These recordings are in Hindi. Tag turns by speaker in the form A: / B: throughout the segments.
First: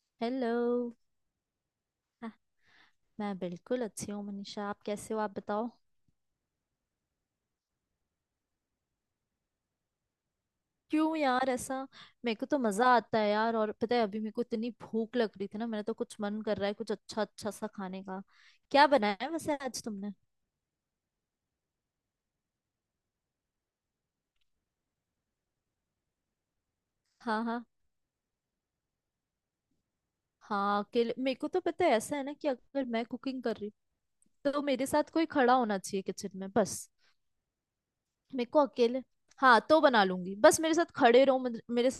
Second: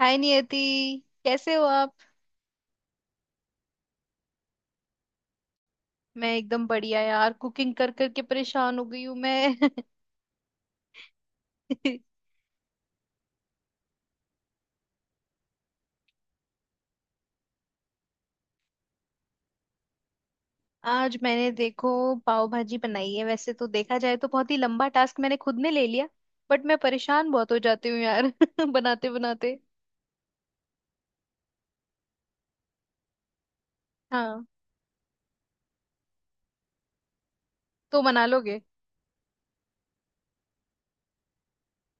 A: हाय
B: हेलो।
A: नियति। कैसे हो आप?
B: हाँ, मैं बिल्कुल अच्छी हूँ मनीषा। आप कैसे हो? आप बताओ।
A: मैं एकदम बढ़िया यार, कुकिंग कर करके परेशान हो गई हूँ मैं।
B: क्यों यार ऐसा? मेरे को तो मजा आता है यार। और पता है अभी मेरे को इतनी भूख लग रही थी ना, मेरा तो कुछ मन कर रहा है, कुछ अच्छा अच्छा सा खाने का। क्या बनाया है वैसे आज तुमने?
A: आज मैंने, देखो, पाव भाजी बनाई है। वैसे तो देखा जाए तो बहुत ही लंबा टास्क मैंने खुद ने ले लिया। बट मैं परेशान
B: हाँ
A: बहुत हो
B: हाँ।
A: जाती हूँ यार, बनाते बनाते।
B: हाँ अकेले, मेरे को तो पता है ऐसा है ना कि अगर मैं कुकिंग कर रही
A: हाँ
B: हूँ तो मेरे साथ कोई खड़ा होना चाहिए किचन में बस।
A: तो बना
B: मेरे
A: लोगे?
B: को अकेले। हाँ तो बना लूंगी, बस मेरे साथ खड़े रहो, मेरे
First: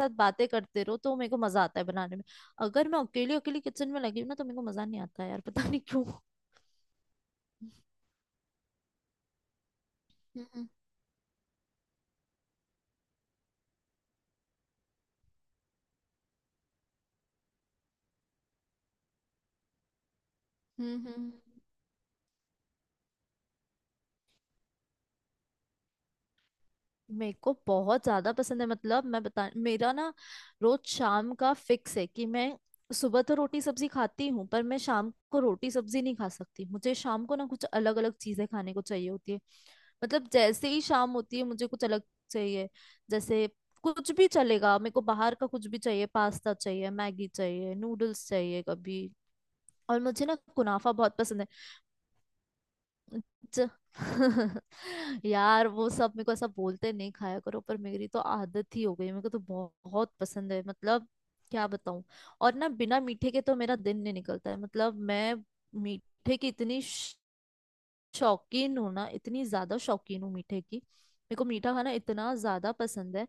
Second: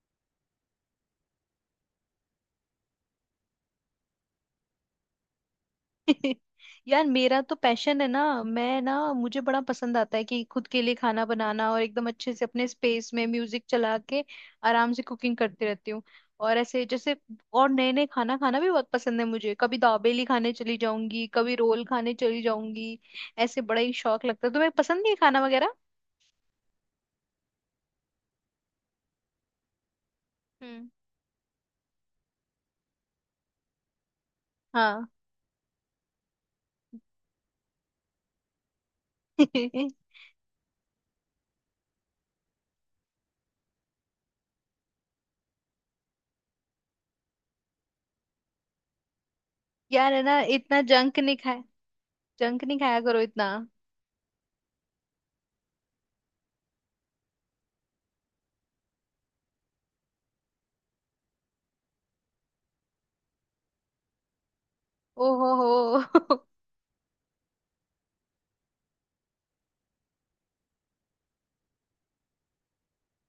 B: साथ बातें करते रहो तो मेरे को मजा आता है बनाने में। अगर मैं अकेली अकेली किचन में लगी हूँ ना तो मेरे को मजा नहीं आता है यार। पता नहीं क्यों।
A: यार, मेरा तो पैशन है ना, मैं ना, मुझे बड़ा पसंद आता है कि खुद
B: हम्म
A: के लिए खाना बनाना और एकदम अच्छे से अपने स्पेस में म्यूजिक चला के आराम से कुकिंग करती रहती हूँ। और ऐसे जैसे। और नए नए खाना खाना भी बहुत पसंद है मुझे, कभी दाबेली खाने चली
B: हम्म
A: जाऊंगी,
B: हम्म।
A: कभी रोल खाने चली जाऊंगी। ऐसे बड़ा ही शौक लगता है। तुम्हें पसंद नहीं है ये खाना वगैरह?
B: मेरे को बहुत ज्यादा पसंद है। मतलब मैं बता, मेरा ना रोज
A: हम्म।
B: शाम का फिक्स है कि मैं सुबह तो रोटी सब्जी खाती हूँ पर मैं
A: हाँ।
B: शाम को रोटी सब्जी नहीं खा सकती। मुझे शाम को ना कुछ अलग अलग चीजें खाने को चाहिए होती है। मतलब जैसे ही शाम होती है मुझे कुछ अलग चाहिए। जैसे कुछ भी चलेगा, मेरे को बाहर का कुछ भी चाहिए, पास्ता चाहिए, मैगी चाहिए, नूडल्स चाहिए कभी। और
A: यार है
B: मुझे ना
A: ना, इतना
B: कुनाफा बहुत
A: जंक नहीं
B: पसंद है।
A: खाया, जंक नहीं खाया करो इतना।
B: ज... यार वो सब मेरे को ऐसा बोलते हैं, नहीं खाया करो, पर मेरी तो आदत ही हो गई। मेरे को तो बहुत, बहुत पसंद है मतलब। क्या बताऊं। और ना बिना मीठे के तो मेरा दिन नहीं निकलता है। मतलब
A: ओ
B: मैं
A: हो। हो।
B: मीठे की इतनी शौकीन हूँ ना, इतनी ज्यादा शौकीन हूँ मीठे की। मेरे को मीठा खाना इतना ज्यादा पसंद है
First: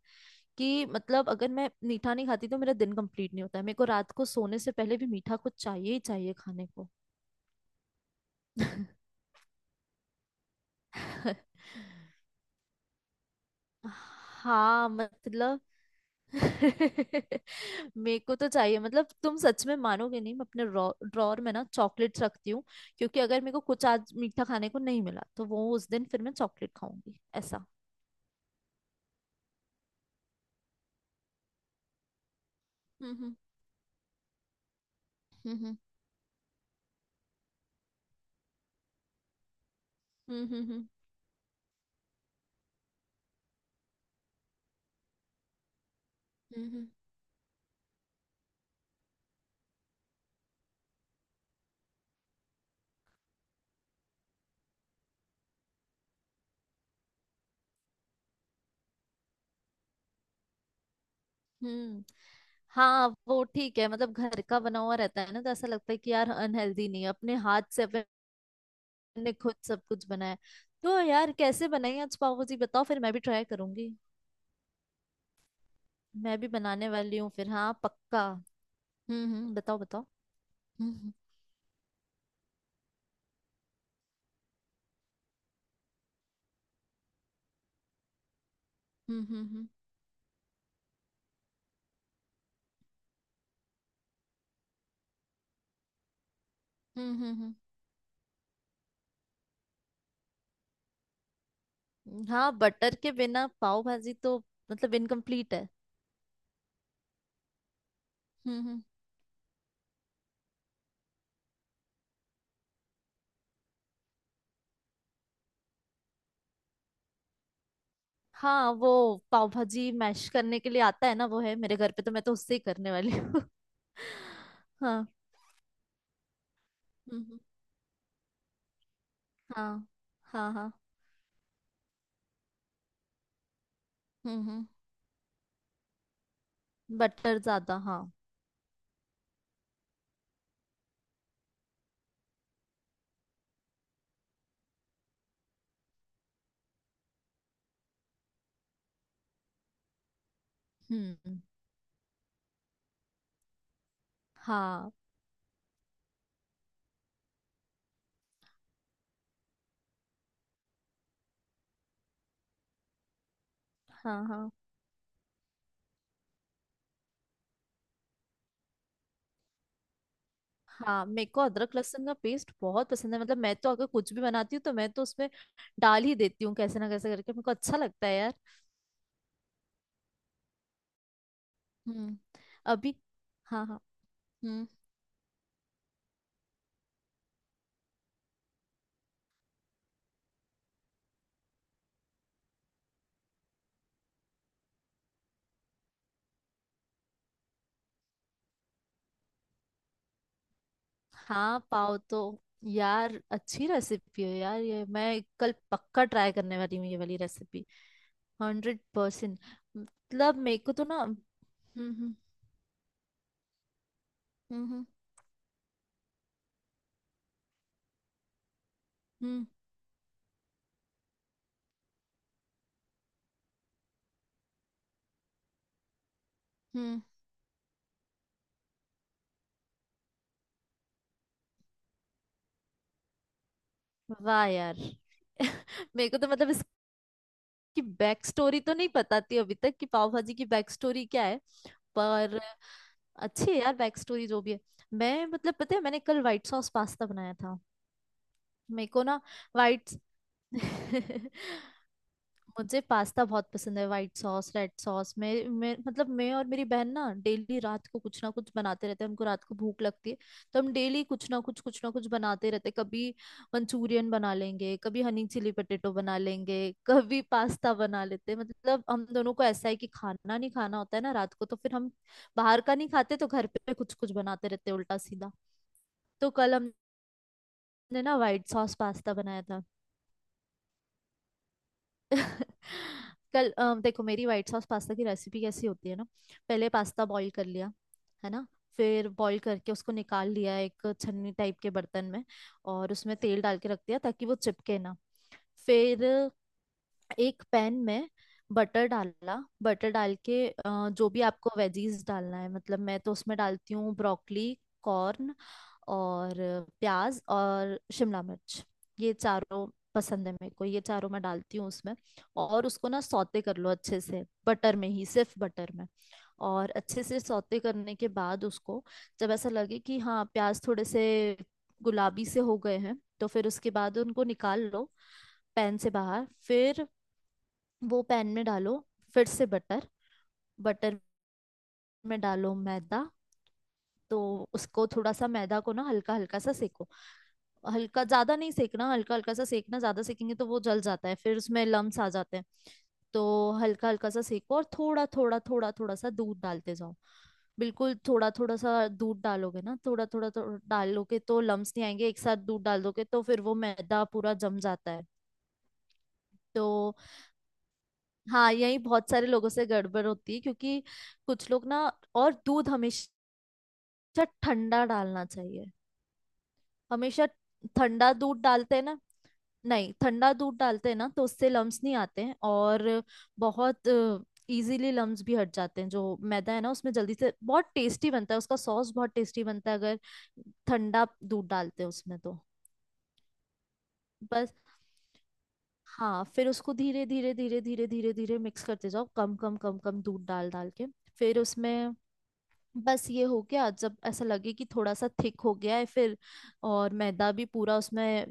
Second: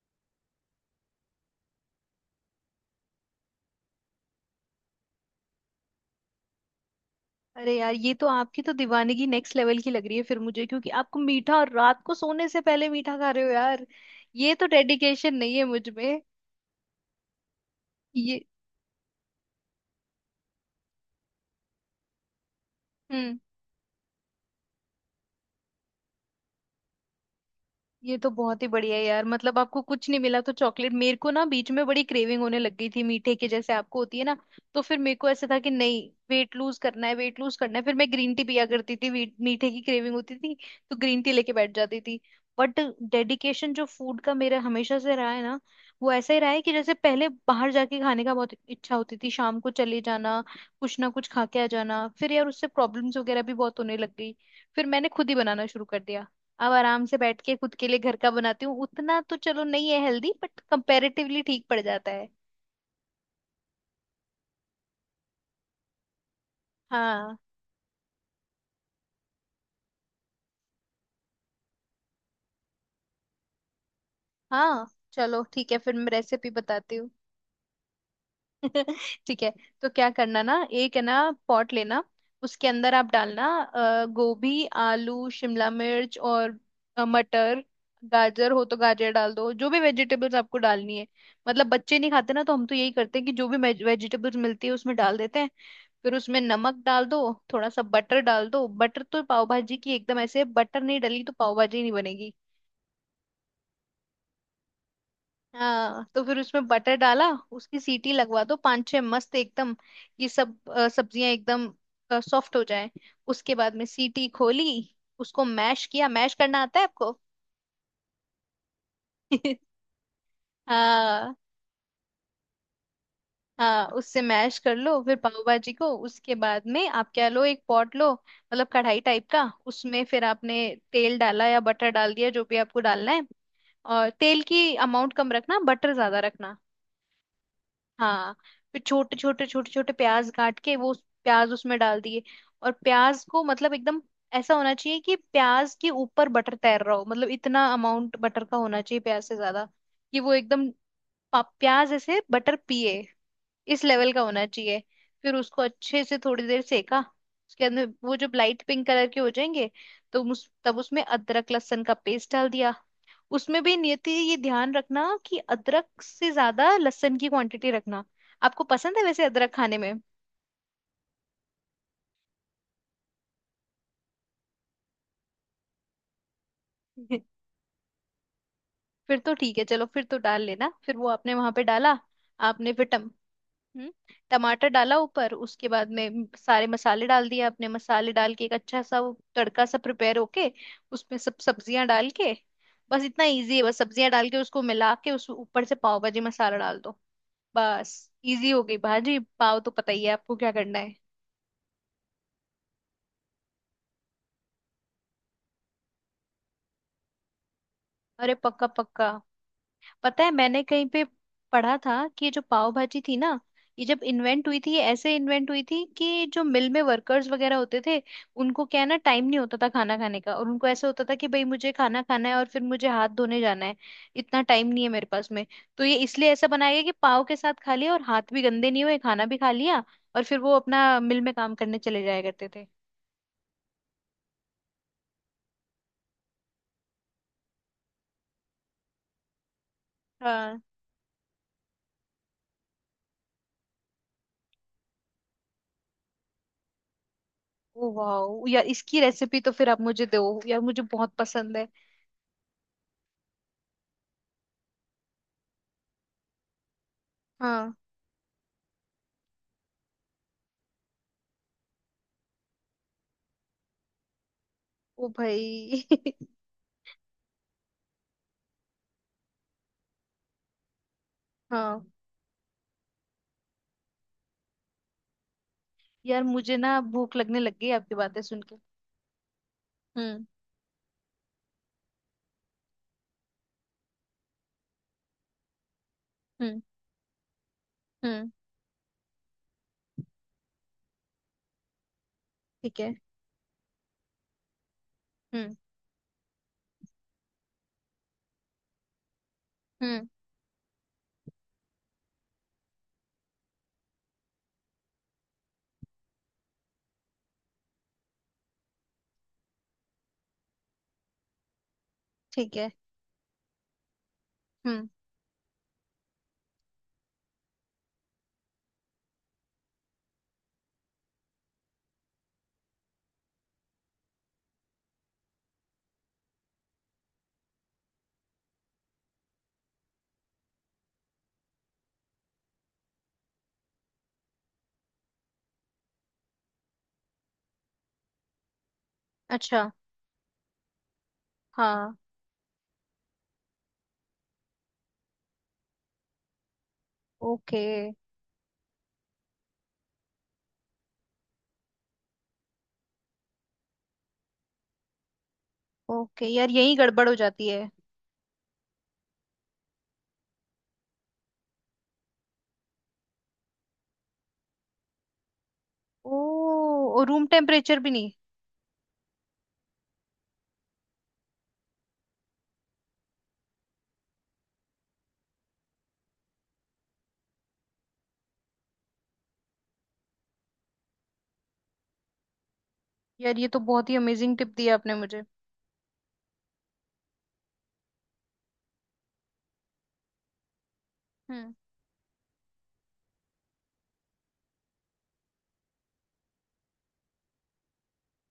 B: कि मतलब अगर मैं मीठा नहीं खाती तो मेरा दिन कंप्लीट नहीं होता है। मेरे को रात को सोने से पहले भी मीठा कुछ चाहिए ही चाहिए खाने को।
A: अरे यार, ये तो आपकी तो दीवानगी नेक्स्ट लेवल की लग रही है फिर मुझे, क्योंकि आपको मीठा, और रात को सोने से पहले मीठा खा रहे हो यार। ये तो
B: हाँ
A: डेडिकेशन नहीं
B: मतलब।
A: है मुझ में।
B: मेरे को
A: ये
B: तो चाहिए मतलब। तुम सच में मानोगे नहीं, मैं अपने ड्रॉर में ना चॉकलेट्स रखती हूँ, क्योंकि
A: हम्म।
B: अगर मेरे को कुछ आज मीठा खाने को नहीं मिला तो वो उस दिन फिर मैं चॉकलेट खाऊंगी ऐसा।
A: ये तो बहुत ही बढ़िया है यार, मतलब आपको कुछ नहीं मिला तो चॉकलेट। मेरे को ना बीच में बड़ी क्रेविंग होने लग गई थी मीठे
B: हम्म
A: की, जैसे आपको होती है ना। तो फिर मेरे को ऐसा
B: हम्म
A: था कि
B: हम्म
A: नहीं, वेट लूज करना है, वेट लूज करना है। फिर मैं ग्रीन टी पिया करती थी, मीठे की क्रेविंग होती
B: हम्म
A: थी।
B: हम्म
A: तो ग्रीन टी लेके बैठ जाती थी। बट डेडिकेशन जो फूड का मेरा हमेशा से रहा है ना, वो ऐसा ही रहा है
B: हम्म
A: कि
B: हम्म,
A: जैसे पहले बाहर जाके खाने का बहुत इच्छा होती थी, शाम को चले जाना, कुछ ना कुछ खा के आ जाना। फिर यार उससे प्रॉब्लम्स वगैरह भी बहुत होने लग गई। फिर मैंने खुद ही बनाना शुरू कर दिया। अब आराम से बैठ के खुद के लिए घर का बनाती हूँ, उतना तो चलो नहीं है हेल्दी, बट कंपैरेटिवली ठीक पड़
B: हम्म।
A: जाता है।
B: हाँ वो ठीक है। मतलब घर का बना हुआ रहता है ना तो ऐसा लगता है कि यार अनहेल्दी नहीं है, अपने
A: हाँ,
B: हाथ से अपने खुद सब कुछ बनाया है। तो यार कैसे बनाई आज पाव भाजी, बताओ फिर मैं भी ट्राई करूंगी।
A: हाँ। चलो ठीक है, फिर मैं
B: मैं भी
A: रेसिपी
B: बनाने
A: बताती हूँ।
B: वाली हूँ फिर, हाँ पक्का।
A: ठीक है।
B: हम्म, बताओ
A: तो
B: बताओ।
A: क्या करना ना, एक है
B: हम्म
A: ना पॉट लेना। उसके अंदर आप डालना गोभी, आलू, शिमला मिर्च और मटर। गाजर हो तो गाजर
B: हम्म
A: डाल
B: हम्म
A: दो,
B: हम्म
A: जो भी वेजिटेबल्स आपको डालनी है। मतलब बच्चे नहीं खाते ना, तो हम तो यही करते हैं कि जो भी वेजिटेबल्स मिलती है उसमें डाल देते हैं। फिर उसमें नमक डाल
B: हम्म
A: दो,
B: हम्म, हम्म, हम्म,
A: थोड़ा सा बटर डाल दो। बटर तो पाव भाजी की एकदम ऐसे, बटर नहीं डली तो पाव भाजी नहीं बनेगी।
B: हाँ, बटर के बिना पाव भाजी तो मतलब इनकम्प्लीट है।
A: हाँ, तो फिर उसमें बटर डाला, उसकी सीटी लगवा दो
B: हम्म।
A: 5-6 मस्त एकदम। ये सब सब्जियां एकदम सॉफ्ट हो जाए। उसके बाद में सीटी खोली, उसको मैश किया। मैश करना आता है आपको?
B: हाँ वो पाव भाजी मैश करने के लिए आता है ना,
A: हाँ,
B: वो है मेरे घर पे, तो मैं तो उससे ही करने वाली हूँ।
A: हाँ, उससे मैश कर लो
B: हाँ
A: फिर पाव भाजी को। उसके बाद में आप
B: हम्म
A: क्या
B: हम्म,
A: लो, एक पॉट लो, मतलब कढ़ाई टाइप का।
B: हाँ
A: उसमें फिर
B: हाँ
A: आपने
B: हाँ।
A: तेल डाला या बटर डाल दिया, जो भी आपको डालना है। और तेल
B: हम्म,
A: की अमाउंट कम रखना, बटर ज्यादा रखना।
B: बटर ज्यादा हाँ।
A: हाँ, फिर छोटे छोटे छोटे छोटे प्याज काट के वो प्याज उसमें डाल दिए। और प्याज को मतलब एकदम ऐसा होना चाहिए कि प्याज के ऊपर बटर तैर रहा हो, मतलब इतना अमाउंट बटर का होना चाहिए प्याज से ज्यादा, कि वो एकदम
B: हम्म।
A: प्याज ऐसे बटर पिए, इस लेवल का होना चाहिए।
B: हाँ
A: फिर उसको अच्छे से थोड़ी देर सेका। उसके अंदर वो जब लाइट पिंक कलर के हो जाएंगे, तो तब उसमें अदरक लहसुन का पेस्ट डाल दिया। उसमें भी नियति,
B: हाँ
A: ये
B: हाँ
A: ध्यान रखना कि अदरक से ज्यादा लहसुन की क्वांटिटी रखना। आपको पसंद है वैसे अदरक खाने में?
B: हाँ। मेरे को अदरक लहसुन का पेस्ट बहुत पसंद है। मतलब मैं तो अगर कुछ भी बनाती हूँ तो मैं तो उसमें डाल ही देती हूँ, कैसे ना कैसे करके। मेरे को अच्छा लगता है यार।
A: फिर तो ठीक है, चलो फिर तो डाल लेना। फिर वो आपने वहां पे डाला।
B: हम्म,
A: आपने फिर
B: अभी
A: टम
B: हाँ हाँ।
A: हम्म,
B: हम्म।
A: टमाटर डाला ऊपर। उसके बाद में सारे मसाले डाल दिए आपने, मसाले डाल के एक अच्छा सा वो तड़का सा प्रिपेयर होके, उसमें सब सब्जियां डाल के, बस इतना इजी है। बस सब्जियां डाल के उसको मिला के उस ऊपर से पाव भाजी मसाला डाल दो। बस, इजी हो गई भाजी। पाव तो पता ही है आपको क्या करना है।
B: हाँ पाव तो। यार अच्छी रेसिपी है यार, ये मैं कल पक्का ट्राई करने वाली हूँ, ये वाली रेसिपी।
A: अरे, पक्का,
B: हंड्रेड
A: पक्का।
B: परसेंट
A: पता है
B: मतलब मेरे
A: मैंने
B: को तो
A: कहीं
B: ना
A: पे
B: हम्म।
A: पढ़ा था
B: हम्म
A: कि ये जो पाव भाजी थी ना, ये जब इन्वेंट हुई
B: हम्म
A: थी, ये
B: हम्म
A: ऐसे इन्वेंट हुई थी कि जो मिल में वर्कर्स वगैरह होते थे, उनको क्या है ना, टाइम नहीं
B: हम्म,
A: होता था खाना खाने का। और उनको ऐसा होता था कि भाई मुझे खाना खाना है और फिर मुझे हाथ धोने जाना है, इतना टाइम नहीं है मेरे पास में। तो ये इसलिए ऐसा बनाया गया कि
B: हम्म।
A: पाव के साथ खा लिया और हाथ भी गंदे नहीं हुए, खाना भी खा लिया, और फिर वो अपना मिल में काम करने चले जाया करते थे।
B: वाह यार। मेरे को तो मतलब की बैक स्टोरी तो नहीं पता थी अभी तक, कि पाव भाजी की
A: हाँ।
B: बैक स्टोरी क्या है। पर अच्छी है यार बैक स्टोरी जो भी है। मैं मतलब पता है मैंने कल व्हाइट सॉस पास्ता बनाया था।
A: ओ वाह यार,
B: मेरे
A: इसकी
B: को ना
A: रेसिपी तो फिर आप
B: व्हाइट।
A: मुझे दो यार, मुझे बहुत पसंद है।
B: मुझे पास्ता बहुत पसंद है, वाइट सॉस रेड सॉस। मैं मतलब मैं और मेरी बहन ना डेली
A: हाँ।
B: रात को कुछ ना कुछ बनाते रहते हैं, हमको रात को भूख लगती है। तो हम डेली कुछ ना कुछ बनाते रहते हैं। कभी मंचूरियन बना लेंगे, कभी
A: ओ
B: हनी चिली
A: भाई।
B: पटेटो बना लेंगे, कभी पास्ता बना लेते हैं। मतलब हम दोनों को ऐसा है कि खाना नहीं खाना होता है ना रात को, तो फिर
A: हाँ
B: हम बाहर का नहीं खाते तो घर पे कुछ कुछ बनाते रहते हैं उल्टा सीधा।
A: यार,
B: तो कल
A: मुझे
B: हमने
A: ना भूख लगने लग गई आपकी
B: ना
A: बातें सुन
B: व्हाइट
A: के।
B: सॉस पास्ता बनाया था।
A: हम्म।
B: कल देखो मेरी व्हाइट सॉस पास्ता की रेसिपी कैसी होती है ना।
A: हम्म।
B: पहले पास्ता बॉईल कर लिया, है
A: हम्म।
B: ना? फिर बॉईल करके उसको निकाल लिया एक छन्नी टाइप के बर्तन में,
A: ठीक
B: और
A: है।
B: उसमें तेल डाल के रख दिया ताकि वो चिपके ना।
A: हम्म।
B: फिर एक पैन में बटर डाला। बटर
A: हम्म।
B: डाल के जो भी आपको वेजीज डालना है, मतलब मैं तो उसमें डालती हूँ ब्रोकली, कॉर्न और प्याज और शिमला मिर्च। ये चारों पसंद है मेरे को, ये चारों मैं डालती हूँ उसमें।
A: ठीक
B: और
A: है।
B: उसको ना सौते कर लो अच्छे से बटर
A: हम्म।
B: में ही, सिर्फ बटर में। और अच्छे से सौते करने के बाद उसको, जब ऐसा लगे कि हाँ प्याज थोड़े से गुलाबी से हो गए हैं, तो फिर उसके बाद उनको निकाल लो पैन से बाहर। फिर वो पैन में डालो फिर से बटर। बटर में डालो मैदा। तो उसको थोड़ा सा मैदा को ना हल्का हल्का सा सेको। हल्का ज्यादा नहीं सेकना, हल्का हल्का सा
A: अच्छा।
B: सेकना। ज्यादा सेकेंगे तो वो जल जाता है, फिर उसमें
A: हाँ।
B: लम्स आ जाते हैं। तो हल्का हल्का सा सेको और थोड़ा थोड़ा थोड़ा थोड़ा सा दूध डालते जाओ।
A: ओके।
B: बिल्कुल थोड़ा थोड़ा सा दूध डालोगे ना, थोड़ा थोड़ा थोड़ा डालोगे तो लम्स नहीं आएंगे। एक साथ दूध डाल दोगे तो फिर वो मैदा पूरा जम जाता है।
A: ओके यार, यही
B: तो
A: गड़बड़ हो जाती है।
B: हाँ, यही बहुत सारे लोगों से गड़बड़ होती है, क्योंकि कुछ लोग ना। और दूध हमेशा ठंडा डालना चाहिए।
A: ओ, रूम
B: हमेशा
A: टेम्परेचर भी नहीं?
B: ठंडा दूध डालते हैं ना, नहीं ठंडा दूध डालते हैं ना तो उससे लम्स नहीं आते हैं, और बहुत इजीली लम्स भी हट जाते हैं जो मैदा है ना उसमें, जल्दी से बहुत टेस्टी बनता है उसका सॉस, बहुत टेस्टी बनता है अगर ठंडा दूध डालते हैं उसमें तो।
A: यार, ये तो बहुत ही अमेजिंग टिप
B: बस।
A: दी आपने मुझे।
B: हाँ फिर उसको धीरे धीरे धीरे धीरे धीरे धीरे मिक्स करते जाओ, कम कम कम कम दूध डाल डाल के। फिर
A: हम्म।
B: उसमें बस ये हो गया, जब ऐसा लगे कि थोड़ा सा थिक हो गया है, फिर और मैदा भी पूरा उसमें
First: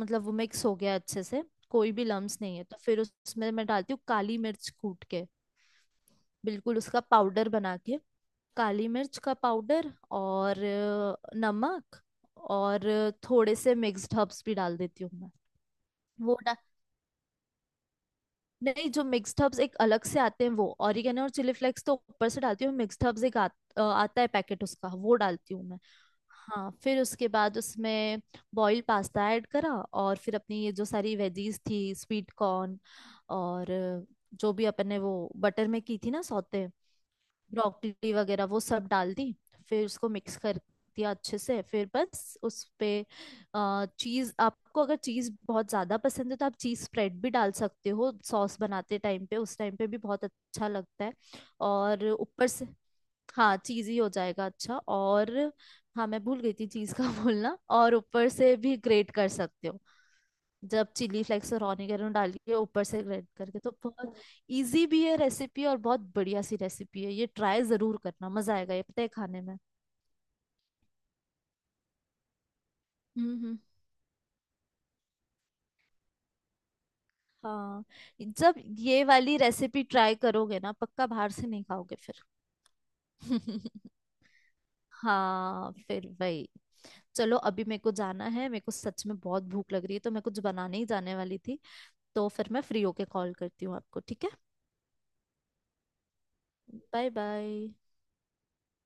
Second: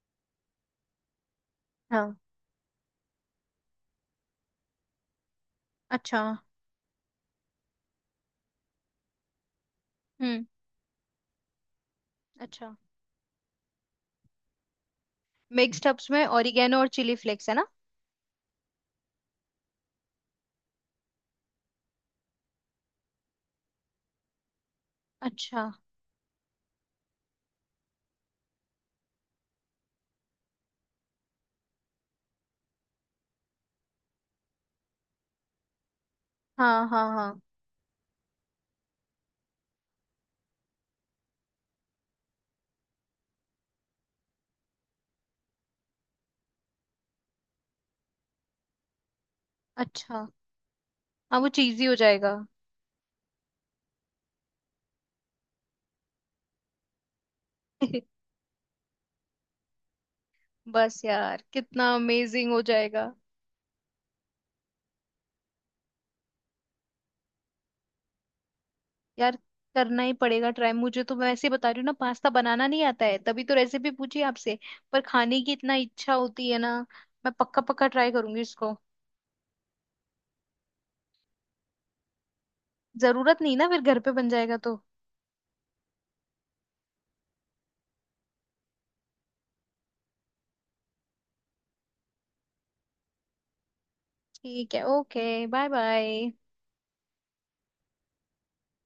B: मतलब वो मिक्स हो गया अच्छे से, कोई भी
A: हाँ।
B: लम्स नहीं है, तो फिर उसमें मैं डालती हूँ काली मिर्च कूट के,
A: अच्छा।
B: बिल्कुल उसका पाउडर बना के। काली मिर्च का पाउडर
A: हम्म।
B: और नमक,
A: अच्छा,
B: और थोड़े से मिक्स्ड हर्ब्स भी डाल देती हूँ मैं।
A: मिक्स्ड हब्स में
B: वो डा-
A: ओरिगेनो और चिली फ्लेक्स है ना?
B: नहीं, जो मिक्स्ड हर्ब्स एक अलग से आते हैं वो, ऑरिगेनो और चिली फ्लेक्स तो ऊपर से डालती हूँ। मिक्स्ड हर्ब्स एक आता है पैकेट उसका, वो डालती हूँ
A: अच्छा।
B: मैं। हाँ फिर उसके बाद उसमें बॉइल्ड पास्ता ऐड करा, और फिर अपनी ये जो सारी वेजीज थी, स्वीट कॉर्न और जो भी अपन ने वो बटर में की थी ना सौते,
A: हाँ, हाँ, हाँ।
B: ब्रोकली वगैरह वो सब डाल दी। फिर उसको मिक्स कर दिया अच्छे से। फिर बस उस पे चीज। आपको अगर चीज बहुत ज्यादा पसंद है तो आप चीज स्प्रेड भी डाल सकते हो सॉस बनाते टाइम पे, उस टाइम पे भी बहुत
A: अच्छा।
B: अच्छा लगता है।
A: हाँ, वो चीजी हो
B: और
A: जाएगा।
B: ऊपर से हाँ, चीज ही हो जाएगा अच्छा। और हाँ मैं भूल गई थी चीज का बोलना। और ऊपर से भी ग्रेट कर सकते हो, जब
A: बस
B: चिली
A: यार,
B: फ्लेक्स और
A: कितना
B: ऑनियन डाल
A: अमेजिंग
B: के
A: हो
B: ऊपर से
A: जाएगा।
B: ग्राइंड करके तो बहुत। इजी भी है रेसिपी और बहुत बढ़िया सी रेसिपी है ये, ट्राई जरूर करना, मजा आएगा ये पता है
A: यार,
B: खाने में।
A: करना ही पड़ेगा ट्राई मुझे तो। मैं ऐसे ही बता रही हूँ ना, पास्ता बनाना नहीं आता है, तभी तो
B: हम्म।
A: रेसिपी पूछी आपसे। पर खाने की इतना इच्छा होती है ना। मैं पक्का
B: हाँ
A: पक्का ट्राई करूंगी
B: जब
A: इसको।
B: ये वाली रेसिपी ट्राई करोगे ना, पक्का बाहर से नहीं खाओगे फिर।
A: जरूरत नहीं
B: हम्म।
A: ना, फिर घर पे बन जाएगा तो।
B: हाँ फिर वही, चलो अभी मेरे को जाना है, मेरे को सच में बहुत भूख लग रही है तो मैं कुछ बनाने ही जाने वाली थी। तो फिर मैं फ्री होके कॉल करती हूँ आपको, ठीक है।
A: ठीक है, okay. Bye bye.
B: Bye bye.